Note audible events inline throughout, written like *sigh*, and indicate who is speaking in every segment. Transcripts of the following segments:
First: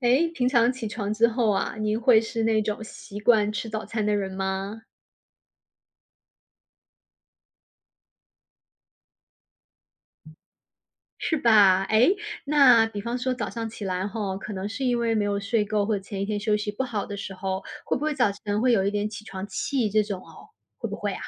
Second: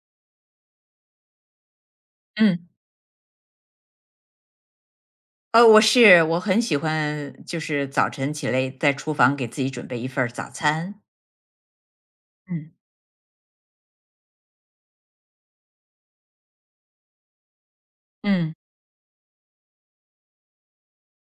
Speaker 1: 诶，平常起床之后啊，您会是那
Speaker 2: 嗯，
Speaker 1: 种习惯吃早餐的人吗？
Speaker 2: 我很喜欢，就是早晨起来在厨房给自己准备一份儿早餐。
Speaker 1: 是吧？诶，
Speaker 2: 嗯
Speaker 1: 那比方说早上起来吼，可能是因为没有睡够，或者前一天休息不好的时候，会不会早
Speaker 2: 嗯。
Speaker 1: 晨会有一点起床气这种哦？会不会啊？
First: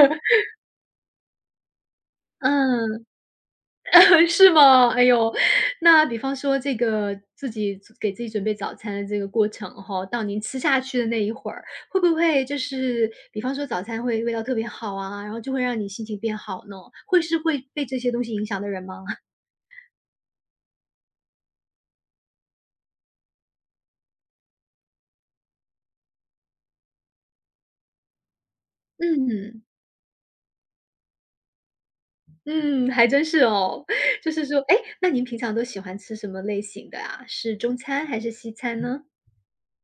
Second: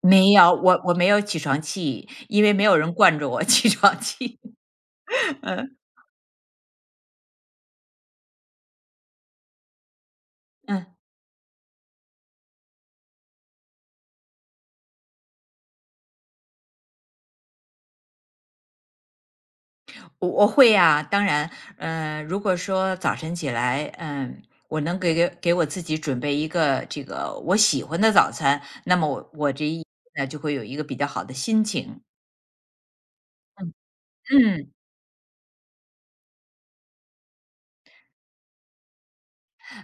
Speaker 2: 没有，我没有起床气，因为没有人
Speaker 1: 嗯。
Speaker 2: 惯着我 *laughs* 起床
Speaker 1: *laughs*
Speaker 2: 气。
Speaker 1: 是吗？哎呦，
Speaker 2: *laughs* 嗯
Speaker 1: 那比方说这个自己给自己准备早餐的这个过程哈，到您吃下
Speaker 2: 嗯，
Speaker 1: 去的那一会儿，会不会就是比方说早餐会味道特别好啊，然后就会让你心情变好呢？会是会被这些东西影响的人吗？*laughs*
Speaker 2: 我会呀、当然，如果说早晨起来，我能给我自己准备一个这个我喜欢的早餐，那么我
Speaker 1: 嗯，
Speaker 2: 这一天呢就会有一个比较好的心情。
Speaker 1: 嗯，还真是
Speaker 2: 嗯
Speaker 1: 哦。*laughs* 就是说，
Speaker 2: 嗯。
Speaker 1: 哎，那您平常都喜欢吃什么类型的啊？是中餐还是西餐呢？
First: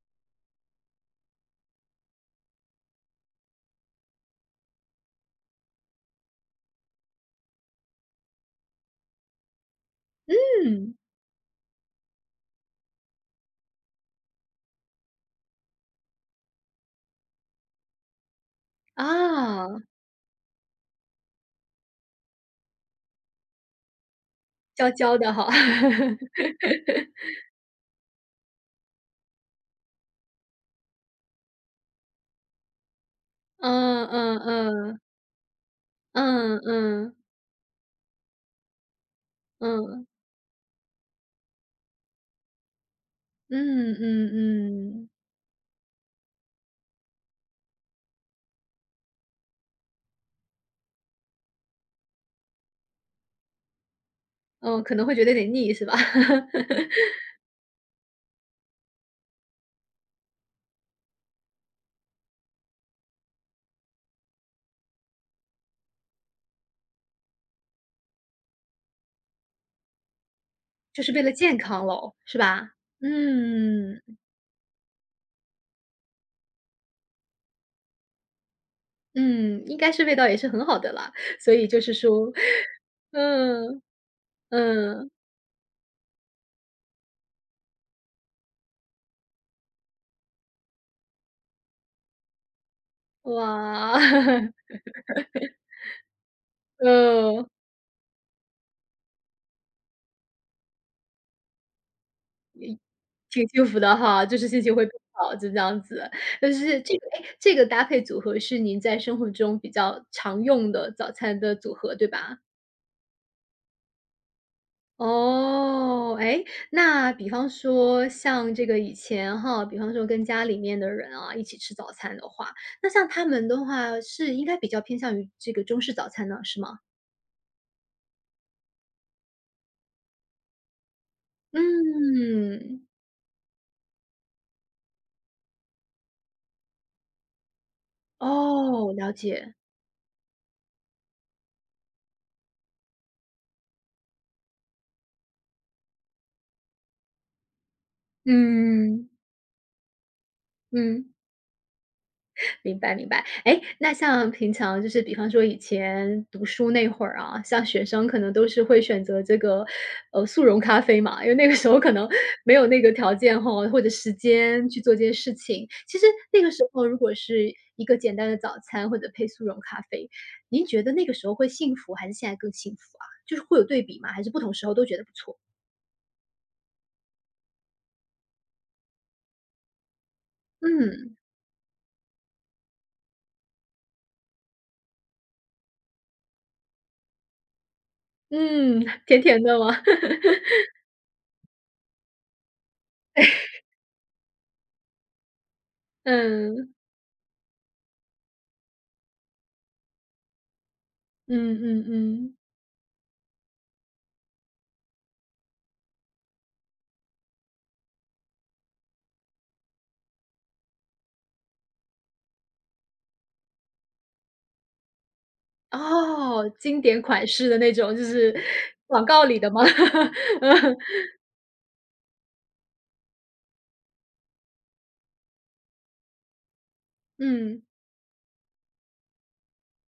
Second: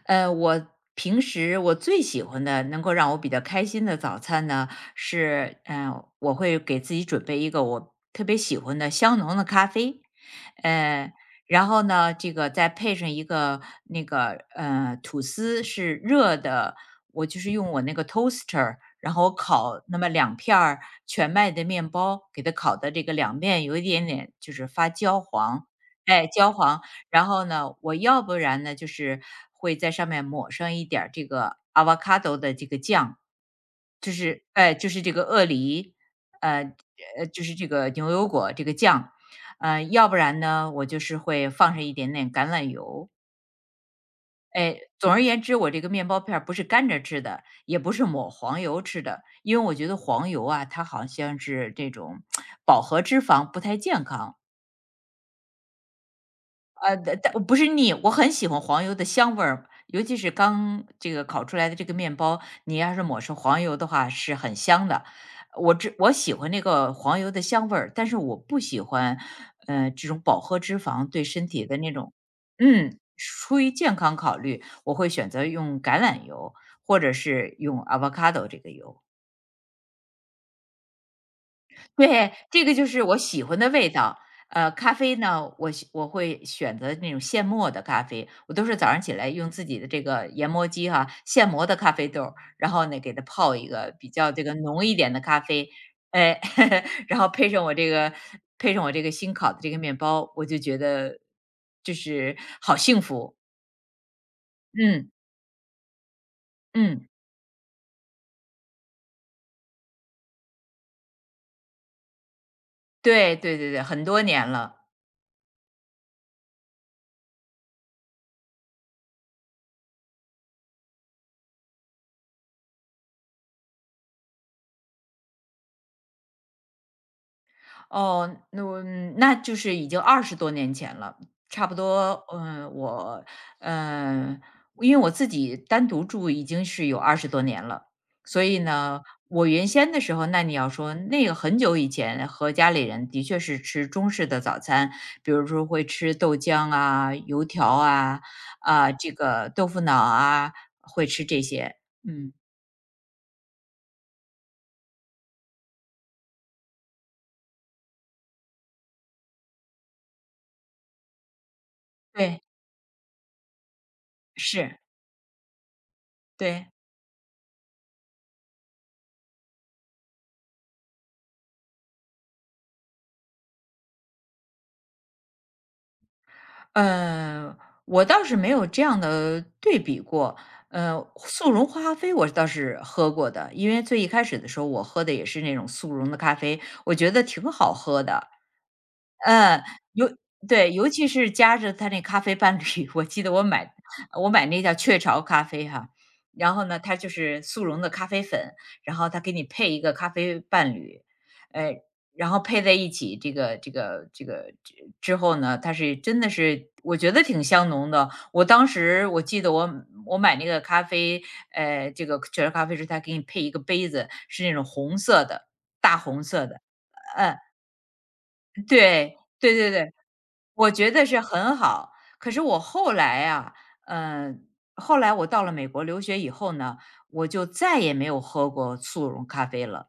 Speaker 2: 呃，我平时我最喜欢的，能够让我比较开心的早餐呢，是，我会给自己准备一个我特别喜欢的香浓的咖啡，
Speaker 1: 嗯，
Speaker 2: 呃，然后呢，这个再配上一个那个吐司是热的，我就是用我那个 toaster，然后我
Speaker 1: 啊，
Speaker 2: 烤那么两片儿全麦的面包，给它烤的这个两面有一点点就是发
Speaker 1: 焦焦
Speaker 2: 焦
Speaker 1: 的哈。
Speaker 2: 黄，哎，
Speaker 1: *laughs*
Speaker 2: 焦黄，然后呢，我要不然呢，就是会在上面抹上一点儿这个 avocado 的这个酱，
Speaker 1: 嗯
Speaker 2: 就
Speaker 1: 嗯
Speaker 2: 是哎，就
Speaker 1: 嗯，
Speaker 2: 是这个鳄梨，
Speaker 1: 嗯
Speaker 2: 呃
Speaker 1: 嗯，
Speaker 2: 就是这个牛油果这个酱，
Speaker 1: 嗯。
Speaker 2: 要不然呢，我就是会放上一点点橄榄油。
Speaker 1: 嗯嗯
Speaker 2: 哎，
Speaker 1: 嗯，
Speaker 2: 总而言之，我这个面包片儿不是干着吃的，也不是抹黄油吃的，因为我觉得黄油啊，它好像是这种饱和脂肪，不太健康。
Speaker 1: 嗯，可能会觉得有点腻是吧？*laughs*
Speaker 2: 但不是腻，我很喜欢黄油的香味儿，尤其是刚这个烤出来的这个面包，你要是抹上黄油的话是很香的。我喜欢那个黄油的香味儿，但是我不喜欢，这种饱和脂
Speaker 1: 就
Speaker 2: 肪
Speaker 1: 是为
Speaker 2: 对
Speaker 1: 了
Speaker 2: 身
Speaker 1: 健
Speaker 2: 体的
Speaker 1: 康
Speaker 2: 那种
Speaker 1: 咯，是吧？
Speaker 2: 嗯，出于健
Speaker 1: 嗯，
Speaker 2: 康考虑，我会选择用橄榄油或者是用 avocado 这个油。
Speaker 1: 嗯，应该是味道也是很好的啦，所以就是说
Speaker 2: 对，这个就是我喜欢的
Speaker 1: 嗯，
Speaker 2: 味道。咖
Speaker 1: 嗯，
Speaker 2: 啡呢，我会选择那种现磨的咖啡，我都是早上起来用自己的这个研磨机哈，现磨的咖啡豆儿然后呢给它泡一个
Speaker 1: 哇，
Speaker 2: 比较
Speaker 1: *laughs*
Speaker 2: 这个浓一点的咖啡，哎，*laughs* 然后
Speaker 1: 嗯，
Speaker 2: 配上我这个新烤的这个面包，我就觉得就是好幸福。
Speaker 1: 挺幸福的哈，就是心情会更
Speaker 2: 嗯
Speaker 1: 好，就这样子。但是这个
Speaker 2: 嗯，
Speaker 1: 哎，这个搭配组合是您在生活中比较常用的早餐的组合，对吧？
Speaker 2: 对对对对，很多年了。
Speaker 1: 哦，哎，那比方说像这个以前哈，比方说跟家里面的人啊一起吃早餐的话，那像他们的话是应该比较偏向于这个中式早餐呢，是吗？
Speaker 2: 哦，那我嗯那就是已经二十多年前了，差不多，
Speaker 1: 嗯，
Speaker 2: 嗯，因为我自己单独住已经是有二十多年了，所以
Speaker 1: 哦，
Speaker 2: 呢，
Speaker 1: 了
Speaker 2: 我
Speaker 1: 解，
Speaker 2: 原先的时候，那你要说那个很久以前和家里人的确是吃中式的早餐，比如说会吃豆浆啊、油条啊、啊，
Speaker 1: 嗯
Speaker 2: 这个豆腐脑啊，会
Speaker 1: 嗯。
Speaker 2: 吃这些。嗯，
Speaker 1: 明白明白，哎，那像平常就是比方说以前读书那会儿啊，像学生可能都是会选择这个，速溶咖啡嘛，因为那个时候可能
Speaker 2: 对，
Speaker 1: 没有那个条件哈，或者时间
Speaker 2: 是，
Speaker 1: 去做这些事情。其实那个时
Speaker 2: 对。
Speaker 1: 候如果是一个简单的早餐或者配速溶咖啡，您觉得那个时候会幸福还是现在更幸福啊？就是会有对比吗？还是不同时候都觉得不错？
Speaker 2: 呃，我倒是没有这样的对比过。
Speaker 1: 嗯，
Speaker 2: 速溶花咖啡我倒是喝过的，因为最一开始的时候我喝的也是那种速溶的咖啡，我觉得挺好喝的。
Speaker 1: 嗯，*laughs* 甜甜的
Speaker 2: 嗯，
Speaker 1: 吗？
Speaker 2: 尤
Speaker 1: *laughs*
Speaker 2: 对，尤其是加着它那咖啡伴侣，我记得我买那叫雀巢咖啡哈，然后
Speaker 1: 嗯，
Speaker 2: 呢，它就是速溶的咖啡粉，然后它给你配一个咖啡伴侣，
Speaker 1: 嗯
Speaker 2: 呃，
Speaker 1: 嗯
Speaker 2: 然
Speaker 1: 嗯。
Speaker 2: 后配在一起，这个之后呢，它是真的是我觉得挺香浓的。我当时我记得我买那个咖啡，这个雀巢咖啡是它给你配一个杯子，是那种红色的，大红色
Speaker 1: 哦，
Speaker 2: 的，
Speaker 1: 经典款
Speaker 2: 嗯。
Speaker 1: 式的那种，就是广
Speaker 2: 对，
Speaker 1: 告里的
Speaker 2: 对
Speaker 1: 吗？
Speaker 2: 对对，我觉得
Speaker 1: *laughs*
Speaker 2: 是很好。可是我后来啊，呃，后来我到了美国留学以后呢，我就
Speaker 1: 嗯，
Speaker 2: 再也没有喝过速溶咖啡了。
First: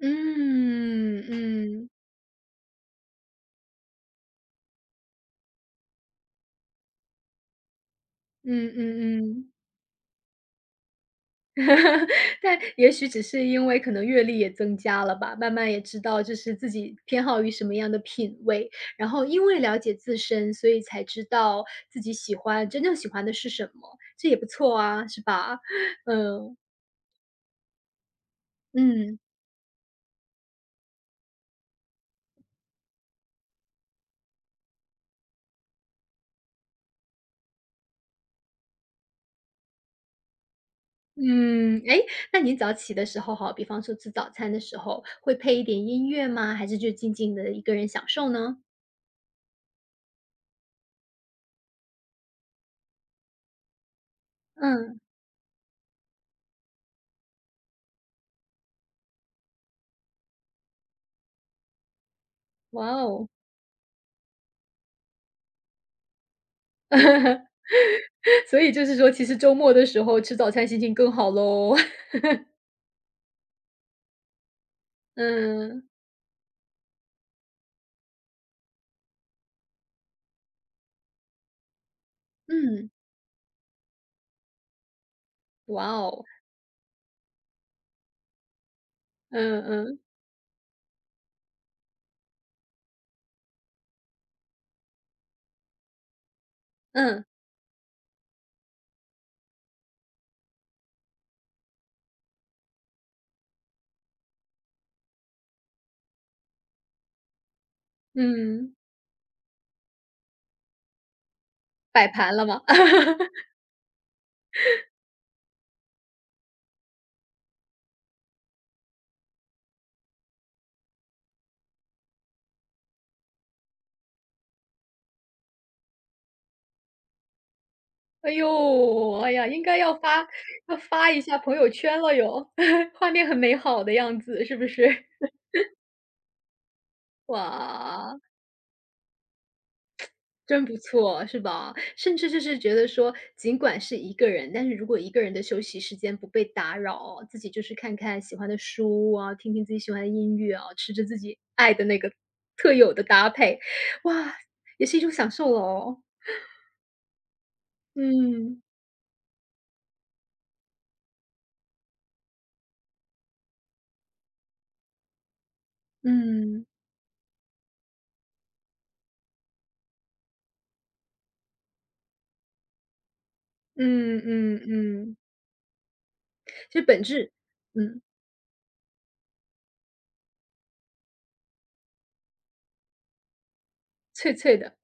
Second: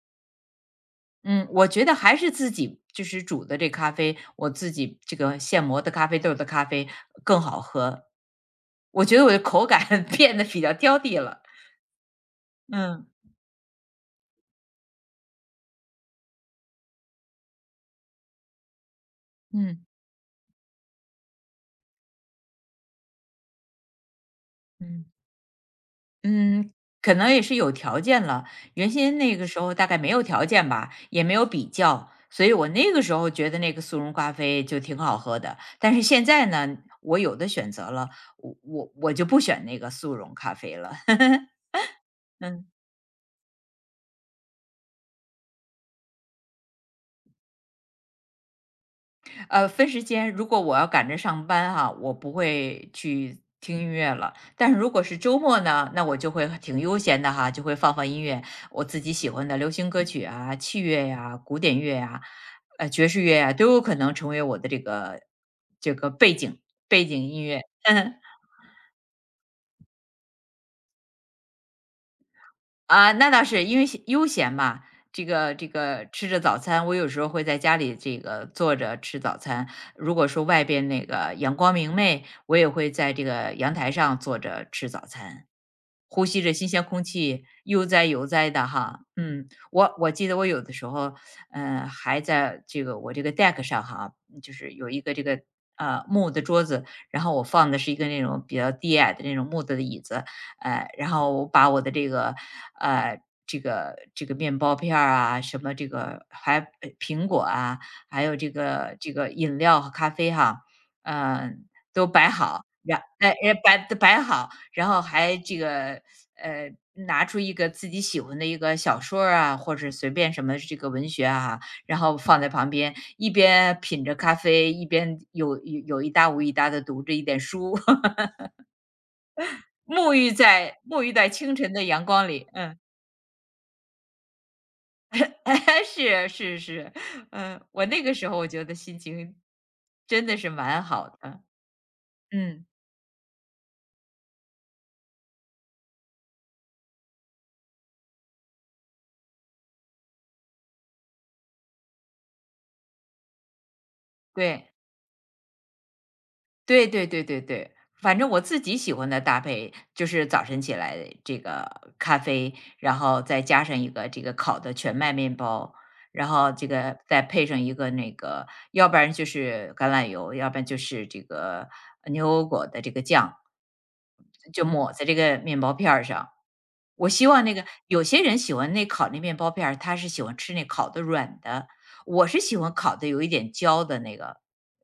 Speaker 1: 嗯，
Speaker 2: 嗯，我觉
Speaker 1: 嗯，
Speaker 2: 得还是自己就是煮的这咖啡，我自己这个现磨的咖啡豆的咖啡更好喝。
Speaker 1: 嗯
Speaker 2: 我觉
Speaker 1: 嗯
Speaker 2: 得我的
Speaker 1: 嗯。
Speaker 2: 口感 *laughs* 变得比较挑剔了。
Speaker 1: *laughs* 但也
Speaker 2: 嗯
Speaker 1: 许只是因为可能阅历也增加了吧，慢慢也知道就是自己偏好于什么样的品味，然后因为了
Speaker 2: 嗯
Speaker 1: 解自身，所以才知道自己喜欢真正喜欢的是什么，这也不错
Speaker 2: 嗯。
Speaker 1: 啊，是吧？*laughs* 嗯，
Speaker 2: 嗯，可能也是有条件了。原
Speaker 1: 嗯。
Speaker 2: 先那个时候大概没有条件吧，也没有比较，所以我那个时候觉得那个速溶咖啡就挺好喝的。但是现在呢，我有的选择了，我就不选那个速溶咖啡了。*laughs*
Speaker 1: 嗯，哎，那您
Speaker 2: 嗯。
Speaker 1: 早起的时候哈，比方说吃早餐的时候，会配一点音乐吗？还是就静静的一个人享受呢？
Speaker 2: 分时间，如果我要赶着上班哈，我不会去听音乐了。但是如
Speaker 1: 嗯，
Speaker 2: 果是周末呢，那我就会挺悠闲的哈，就会放放音乐，我自己喜欢的流行歌曲啊、器乐呀、古典乐呀、
Speaker 1: 哇
Speaker 2: 爵士
Speaker 1: 哦，
Speaker 2: 乐呀，都有可能成为我的这个背景音乐。*laughs*
Speaker 1: *laughs* 所以就是说其实周末的时候吃早餐心情更好喽。*laughs*
Speaker 2: 啊，那倒是，因为悠闲嘛，这个这
Speaker 1: 嗯，
Speaker 2: 个吃着早餐，我有时候会在家里这个坐着吃早餐。如果说外边那个阳光明媚，我也
Speaker 1: 嗯，
Speaker 2: 会在这个阳台上坐着吃早餐。
Speaker 1: 哇哦，
Speaker 2: 呼吸着新鲜空气，悠哉悠哉的哈。嗯，
Speaker 1: 嗯
Speaker 2: 我
Speaker 1: 嗯，
Speaker 2: 我记得我有的时候，还在我这个 deck 上哈，就是有一个这个木的桌子，然
Speaker 1: 嗯，
Speaker 2: 后我放的是一个那种比较低矮的那种木头的椅子，然后我把我的这个呃。这个面包片儿啊，什么这个还苹果啊，还有这
Speaker 1: 嗯，
Speaker 2: 个这个饮料和咖啡哈，嗯、
Speaker 1: 摆
Speaker 2: 都摆
Speaker 1: 盘了吗？
Speaker 2: 好，然哎哎，
Speaker 1: *laughs*
Speaker 2: 摆摆好，然后还这个，拿出一个自己喜欢的一个小说儿啊，或者随便什么这个文学啊，然后放在旁边，一边品着咖啡，一边有一搭无一搭的读着一点书，*laughs*
Speaker 1: 哎呦，哎呀，应该要
Speaker 2: 沐
Speaker 1: 发
Speaker 2: 浴
Speaker 1: 要
Speaker 2: 在沐
Speaker 1: 发
Speaker 2: 浴
Speaker 1: 一
Speaker 2: 在
Speaker 1: 下朋
Speaker 2: 清
Speaker 1: 友
Speaker 2: 晨的
Speaker 1: 圈
Speaker 2: 阳
Speaker 1: 了
Speaker 2: 光里，
Speaker 1: 哟，
Speaker 2: 嗯，
Speaker 1: *laughs* 画面很美好的样子，是不是？
Speaker 2: *laughs* 是是是，
Speaker 1: *laughs*
Speaker 2: 我那个
Speaker 1: 哇。
Speaker 2: 时候我觉得心情真的是
Speaker 1: 真不
Speaker 2: 蛮好
Speaker 1: 错，是
Speaker 2: 的，
Speaker 1: 吧？甚至就是
Speaker 2: 嗯，
Speaker 1: 觉得说，尽管是一个人，但是如果一个人的休息时间不被打扰哦，自己就是看看喜欢的书啊，听听自己喜欢的音乐啊，吃着自己爱的那个特有的搭配，哇，
Speaker 2: 对。
Speaker 1: 也是一种享受了哦。
Speaker 2: 对对对对对，反正我
Speaker 1: 嗯，
Speaker 2: 自己喜欢的搭配就是早晨起来这个咖啡，然后再加上一个这个烤的全麦面包，然后
Speaker 1: 嗯，
Speaker 2: 这个再配上一个那个，要不然就是橄榄油，要不然就是这个牛油果的这个酱，
Speaker 1: 嗯嗯
Speaker 2: 就抹在这
Speaker 1: 嗯，
Speaker 2: 个面包片儿上。
Speaker 1: 其实本
Speaker 2: 我希
Speaker 1: 质
Speaker 2: 望那个有
Speaker 1: 嗯，
Speaker 2: 些人喜欢那烤那面包片儿，他是喜欢吃那烤的软的，我是喜欢烤的有一点焦的那
Speaker 1: 脆
Speaker 2: 个。
Speaker 1: 脆的，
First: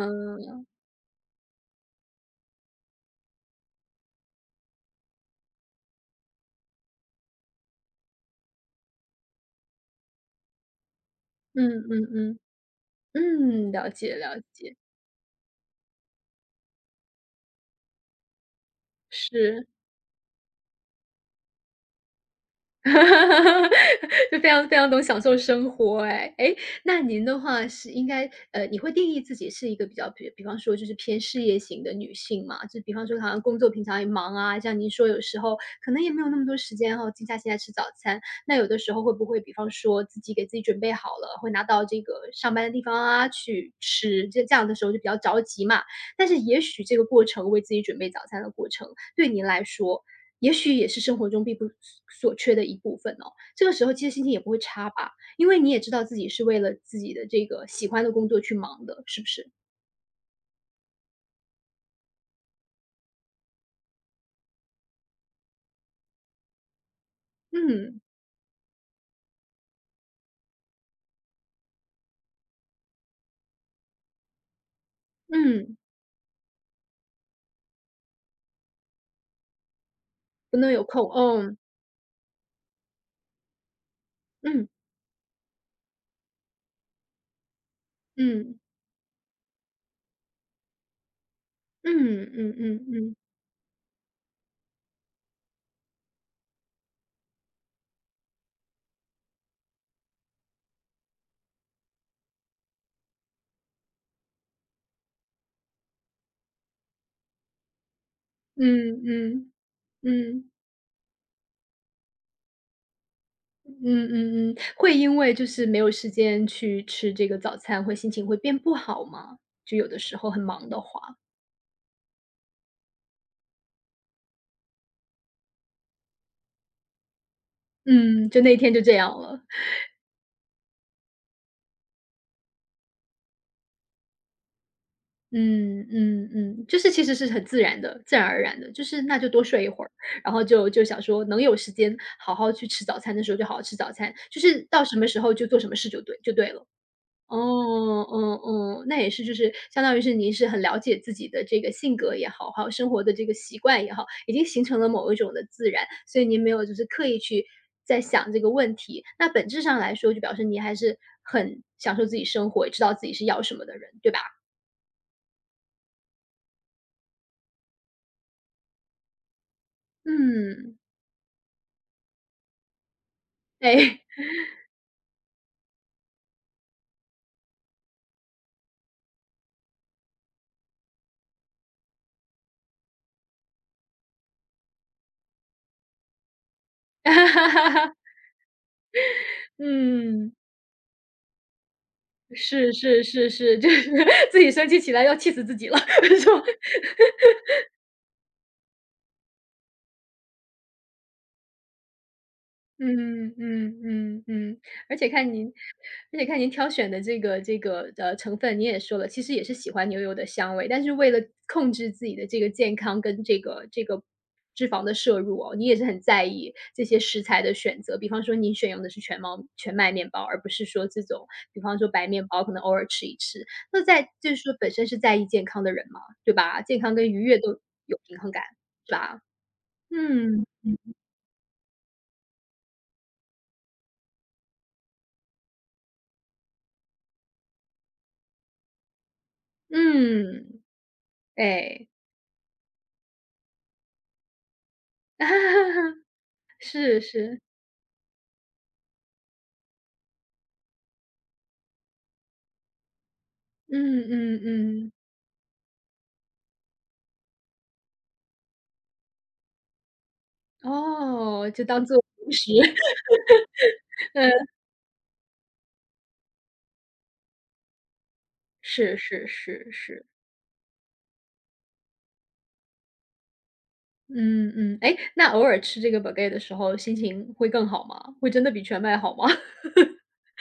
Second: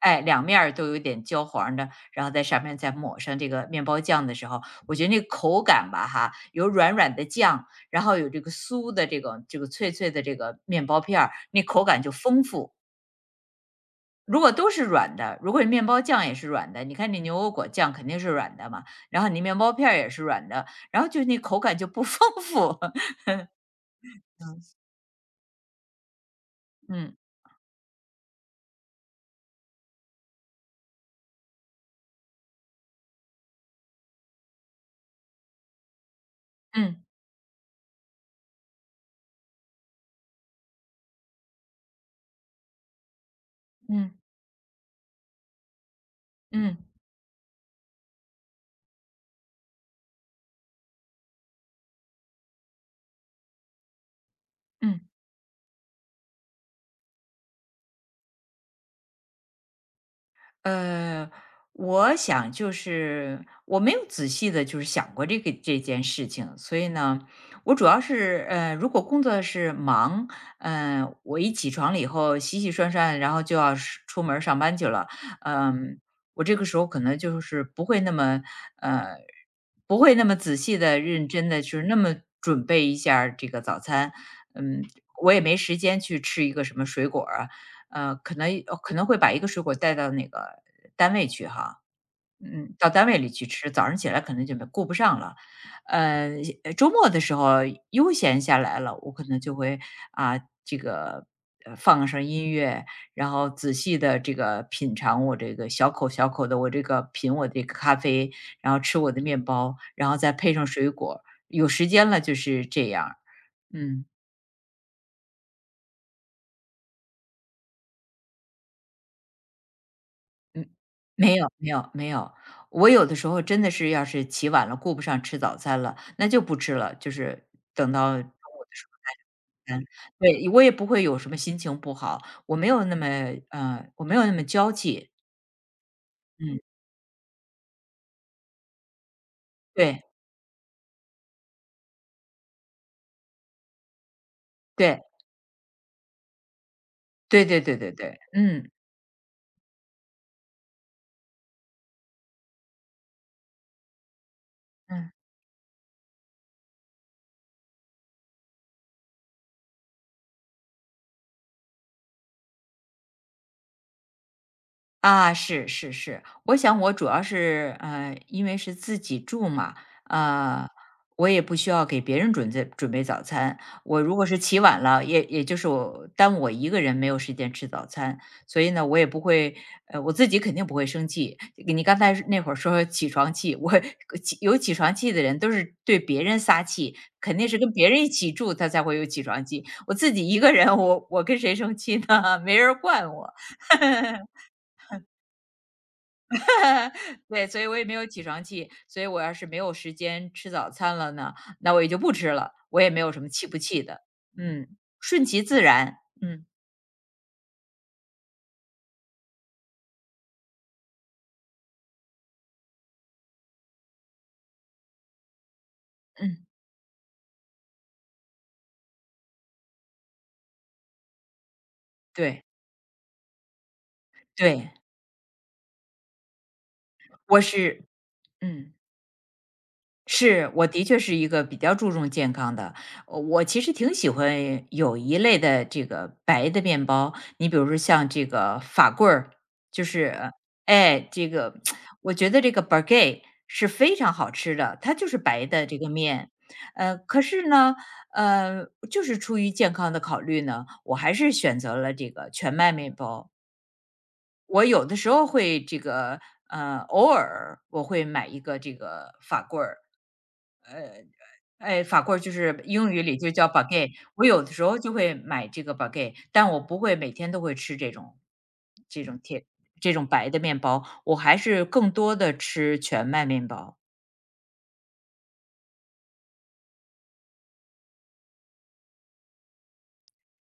Speaker 2: 哎，两面儿都有点焦黄的，然后在上面再抹上这个面包酱的时候，我觉得那口感吧，哈，有软软的酱，然后有这个酥的这个脆脆的这个面包片儿，那
Speaker 1: 嗯
Speaker 2: 口感
Speaker 1: 嗯
Speaker 2: 就
Speaker 1: 嗯，
Speaker 2: 丰富。
Speaker 1: 嗯，了解了
Speaker 2: 如果都
Speaker 1: 解，
Speaker 2: 是软的，如果你面包酱也是软的，你看那牛油果酱肯定是软的嘛，然后你面
Speaker 1: 是。
Speaker 2: 包片儿也是软的，然后就那口感就不 *laughs* 丰富。*laughs*
Speaker 1: *laughs* 就非常非常懂享受生活哎哎。诶，那
Speaker 2: 嗯
Speaker 1: 您的话是应该你会定义自己是一个比较比比方说就是偏事业型的女性嘛？就比方说好像工作平常也忙啊，像您说有时候可能也没有那么多时间
Speaker 2: 嗯
Speaker 1: 哦，静下心来吃早餐。那有的时候会不会比方说自己给自己准备好了，会拿到这个上班的地方啊去
Speaker 2: 嗯
Speaker 1: 吃，这样的时候就比较着急嘛。但是也
Speaker 2: 嗯
Speaker 1: 许这个过程为自己准备早餐的过程，对您来说也许也是生活中必不所缺的一部分哦。这个时候其实心情也不会差
Speaker 2: 嗯，
Speaker 1: 吧，因为你也知道自己是为了自己的这个喜欢的工作去忙的，是不是？
Speaker 2: 呃，我想就是我没有仔细的，就是想过这个这件事情，所以呢，我主
Speaker 1: 嗯，
Speaker 2: 要是如果工作是忙，我一起床了以后洗洗涮涮，然后就要是出门儿上班去了，
Speaker 1: 嗯，
Speaker 2: 嗯、我这个时候可能就是呃，不会那么仔
Speaker 1: 不能
Speaker 2: 细
Speaker 1: 有
Speaker 2: 的、
Speaker 1: 空，
Speaker 2: 认真
Speaker 1: 嗯，
Speaker 2: 的，就是那么准备一下儿这个早餐，
Speaker 1: 嗯，
Speaker 2: 嗯，我也没时间去吃一个什么水果儿啊。呃，可
Speaker 1: 嗯，
Speaker 2: 能哦可能会把一个水果带到那个单位去哈，
Speaker 1: 嗯，嗯，
Speaker 2: 嗯，到单
Speaker 1: 嗯，
Speaker 2: 位里去吃，早上起来可能就没顾不上了。呃，周末的时候悠闲下来了，我可能就会啊，这个放上音乐，然后仔细的这个品尝我这个小口小口的我这个品我这个咖啡，
Speaker 1: 嗯，
Speaker 2: 然后吃
Speaker 1: 嗯，嗯，嗯，
Speaker 2: 我的面
Speaker 1: 嗯，
Speaker 2: 包，然后再配上水果。有时间了就是这样
Speaker 1: 嗯，
Speaker 2: 嗯。
Speaker 1: 嗯，嗯会因为就是没有时间去吃这个早餐，会心情会变不好吗？就有的时候很忙
Speaker 2: 嗯，
Speaker 1: 的话，
Speaker 2: 没有没有没有，我有的时候真的是要是起晚了，顾不上吃早餐了，那就不吃了，就是等到中
Speaker 1: 嗯，就那一
Speaker 2: 午
Speaker 1: 天
Speaker 2: 的
Speaker 1: 就
Speaker 2: 时
Speaker 1: 这
Speaker 2: 候
Speaker 1: 样了。
Speaker 2: 再对，我也不会有什么心情不好，我没有那么我没有那么娇气。
Speaker 1: 嗯嗯
Speaker 2: 嗯，
Speaker 1: 嗯，就是其实是很自然的，自然而然的，就是那就多睡一会儿，
Speaker 2: 对，
Speaker 1: 然后就想说能有时间好好去吃早餐的时候就好好吃早餐，就是到什
Speaker 2: 对，
Speaker 1: 么时候就做什么事就对了。哦，
Speaker 2: 对对对对对，
Speaker 1: 哦
Speaker 2: 嗯，
Speaker 1: 哦，那也是就是相当于是您是很了解自己的这个性格也好，还有生活的这个习惯也好，已经形成了
Speaker 2: 嗯。
Speaker 1: 某一种的自然，所以您没有就是刻意去在想这个问题。那本质上来说，就表示您还是很享受自己生活，也知道自己是要什么的人，对吧？
Speaker 2: 啊，是是是，我想我主要是因为是自己住嘛，呃，
Speaker 1: 嗯。
Speaker 2: 我也不需要给别人准备早餐。我如果是起晚了，也就是我耽误我一个人没有时间吃早餐，所以呢，我也不会，呃，我自己肯定不会生气。你刚才那会儿说起床气，我 *laughs* 有起床气的人都是对别人撒气，
Speaker 1: 哈
Speaker 2: 肯定
Speaker 1: 哈
Speaker 2: 是跟别
Speaker 1: 哈，
Speaker 2: 人一起住，他才会有起床
Speaker 1: *laughs*
Speaker 2: 气。我自己
Speaker 1: 嗯，
Speaker 2: 一个人，我跟谁生气呢？*laughs* 没
Speaker 1: 是
Speaker 2: 人
Speaker 1: 是
Speaker 2: 惯
Speaker 1: 是
Speaker 2: 我。
Speaker 1: 是，就是 *laughs*
Speaker 2: *laughs*
Speaker 1: 自己生气起来要气死自己了，*laughs* 是吧？
Speaker 2: *laughs* 对，所以我也没有起床气，所以我要是没有时间吃早餐了呢，那我也就不吃了，我也没有什
Speaker 1: 嗯
Speaker 2: 么气不
Speaker 1: 嗯
Speaker 2: 气的，
Speaker 1: 嗯嗯，
Speaker 2: 嗯，
Speaker 1: 而且
Speaker 2: 顺
Speaker 1: 看
Speaker 2: 其
Speaker 1: 您
Speaker 2: 自然，
Speaker 1: 而且看
Speaker 2: 嗯
Speaker 1: 您挑选的这个这个，成分，您也说了，其实也是喜欢牛油的香味，但是为了控制自己的这个健康跟这个这个脂肪的摄入哦，你也是很在
Speaker 2: 嗯，
Speaker 1: 意这些食材的选择。比方说您选用的是全毛全麦面包，而不是说这种比方说白面包
Speaker 2: 对
Speaker 1: 可能偶尔吃一吃。那在就是说
Speaker 2: 对，
Speaker 1: 本身是在意健康的人嘛，对吧？健康跟愉悦
Speaker 2: 我
Speaker 1: 都
Speaker 2: 是
Speaker 1: 有平衡感，
Speaker 2: 嗯。
Speaker 1: 是吧？嗯，
Speaker 2: 是，我的确是一个比较注重健康的。呃我其实挺喜欢有一类的这个白的面包，你比如说像这个法棍儿，就是
Speaker 1: 嗯，
Speaker 2: 哎，这个
Speaker 1: 哎。
Speaker 2: *tsk* 我觉得这个 baguette 是非常好吃的，它就是
Speaker 1: *laughs* 哈
Speaker 2: 白的这个
Speaker 1: 哈，
Speaker 2: 面。呃，
Speaker 1: 是
Speaker 2: 可
Speaker 1: 是，
Speaker 2: 是呢，呃，就是出于健康的考虑呢，我还是选择了这个全麦面包。
Speaker 1: 嗯嗯
Speaker 2: 我有
Speaker 1: 嗯，
Speaker 2: 的时候会这个，呃，偶尔我会买一个这个法棍儿，
Speaker 1: 哦，就当
Speaker 2: 哎，
Speaker 1: 做
Speaker 2: 法棍儿
Speaker 1: 零
Speaker 2: 就
Speaker 1: 食，
Speaker 2: 是英语里就叫 baguette，
Speaker 1: *laughs*
Speaker 2: 我
Speaker 1: 嗯，
Speaker 2: 有的时候就会买这个 baguette，但我不会每天都会吃这种
Speaker 1: 是
Speaker 2: 这种
Speaker 1: 是
Speaker 2: 甜
Speaker 1: 是
Speaker 2: 这
Speaker 1: 是，
Speaker 2: 种白的面包，我还是更多的吃全麦面包。
Speaker 1: 嗯嗯，哎，那偶尔吃这个 baguette 的时候，心情会更好吗？会真的比全麦好吗？*laughs*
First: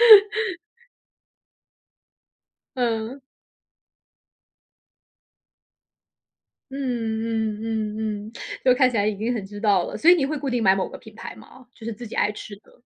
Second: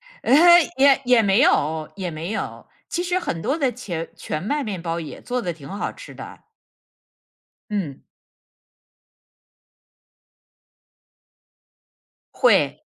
Speaker 2: *laughs* 哎，也也没有也没有，其实
Speaker 1: 嗯，
Speaker 2: 很多的全麦面包也做的挺好吃的，
Speaker 1: 嗯嗯
Speaker 2: 嗯。
Speaker 1: 嗯嗯，就看起来已经很知道了，所以你会固定买某个品牌吗？就是自己爱吃的？
Speaker 2: 会，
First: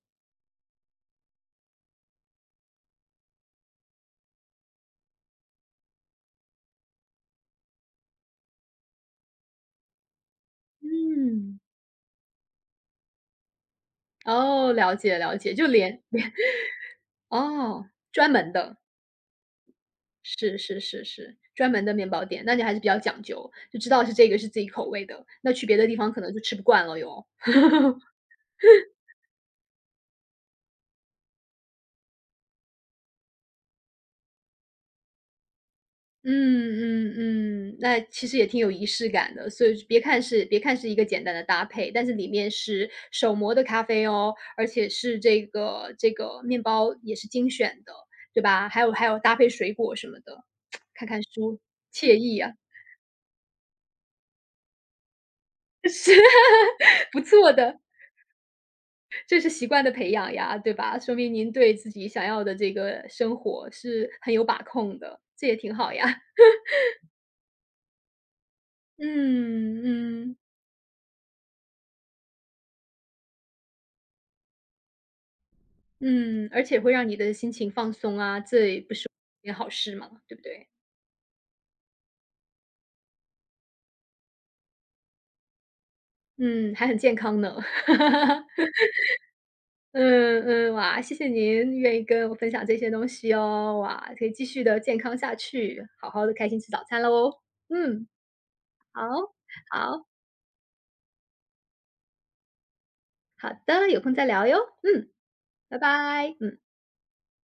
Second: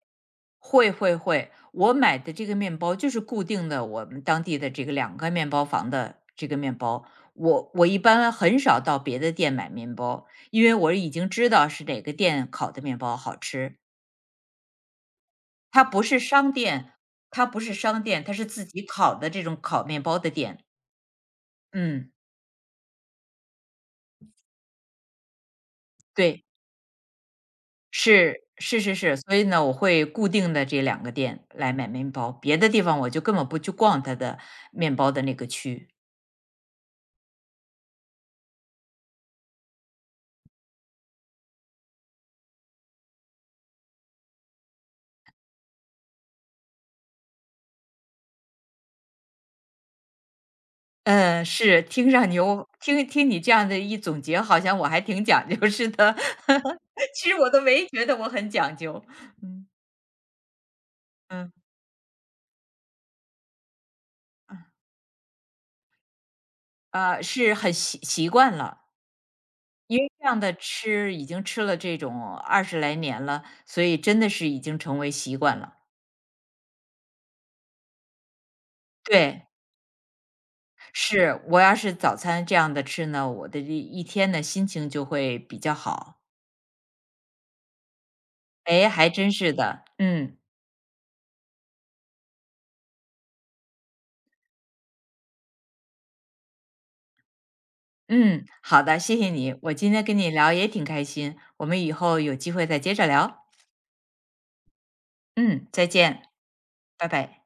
Speaker 2: 会，我买的这个面包就是固定的，我们当地的这个两个面包房的这个面包。我一般很少到别的店买面包，因为我已经知
Speaker 1: 嗯，
Speaker 2: 道是哪个店烤的面包好吃。
Speaker 1: 哦，了解了解，就
Speaker 2: 它
Speaker 1: 连
Speaker 2: 不是
Speaker 1: 连
Speaker 2: 商店，它不是
Speaker 1: 哦，
Speaker 2: 商店，
Speaker 1: 专
Speaker 2: 它是
Speaker 1: 门
Speaker 2: 自
Speaker 1: 的。
Speaker 2: 己烤的这种烤面包的
Speaker 1: 是
Speaker 2: 店。
Speaker 1: 是是是，专门的面
Speaker 2: 嗯，
Speaker 1: 包店，那你还是比较讲究，就知道是这个是自己口味的，那去别的地方可能就
Speaker 2: 对，
Speaker 1: 吃不惯了哟。*laughs*
Speaker 2: 是是是是，所以呢，我会固定的这两个店来买面包，别的地方我就根本不去逛它的面包的那个区。
Speaker 1: 嗯嗯嗯，那其实也挺有仪式感的，所以就别看是一个简单的搭配，但是里面是手磨的咖啡哦，而且是这个这个面包也是精选的，对吧？还有还有搭配水果什么的，*tsk* 看看
Speaker 2: 嗯，
Speaker 1: 书，
Speaker 2: 是，听
Speaker 1: 惬
Speaker 2: 上你
Speaker 1: 意啊，
Speaker 2: 又听听你这样的一总结，好像我还挺讲究
Speaker 1: *laughs*
Speaker 2: 似
Speaker 1: 是
Speaker 2: 的。*laughs*
Speaker 1: *laughs* 不
Speaker 2: 其实我
Speaker 1: 错
Speaker 2: 都
Speaker 1: 的。
Speaker 2: 没觉得我很讲究。
Speaker 1: 这是习
Speaker 2: 嗯
Speaker 1: 惯的培养呀，对吧？说明
Speaker 2: 嗯
Speaker 1: 您对自己想要的这个生活是很有
Speaker 2: 嗯，
Speaker 1: 把控的，这也挺好呀。*laughs*
Speaker 2: 啊，是很习惯了，
Speaker 1: 嗯
Speaker 2: 因为这
Speaker 1: 嗯
Speaker 2: 样的吃已经吃了这种20来年了，所以真的是已经成为习惯了。
Speaker 1: 嗯，而且会让你的心情放松啊，这也不是
Speaker 2: 对，
Speaker 1: 件好事嘛，对不对？
Speaker 2: 是，我要是早餐这样的吃呢，我的这一天呢心情就会比较好。
Speaker 1: 嗯，还很健康呢。*laughs*
Speaker 2: 哎，还真是的，嗯。
Speaker 1: 嗯嗯，哇，谢谢您愿意跟我分享这些东西哦，哇，可以继续的健康下去，好好的开心吃早餐喽。嗯，
Speaker 2: 嗯，好的，
Speaker 1: 好，
Speaker 2: 谢谢你，我今天
Speaker 1: 好，
Speaker 2: 跟你聊也挺开心，我们以后有机会再接着聊。
Speaker 1: 好的，有空再聊哟。嗯，
Speaker 2: 嗯，
Speaker 1: 拜
Speaker 2: 再见，
Speaker 1: 拜，嗯。
Speaker 2: 拜拜。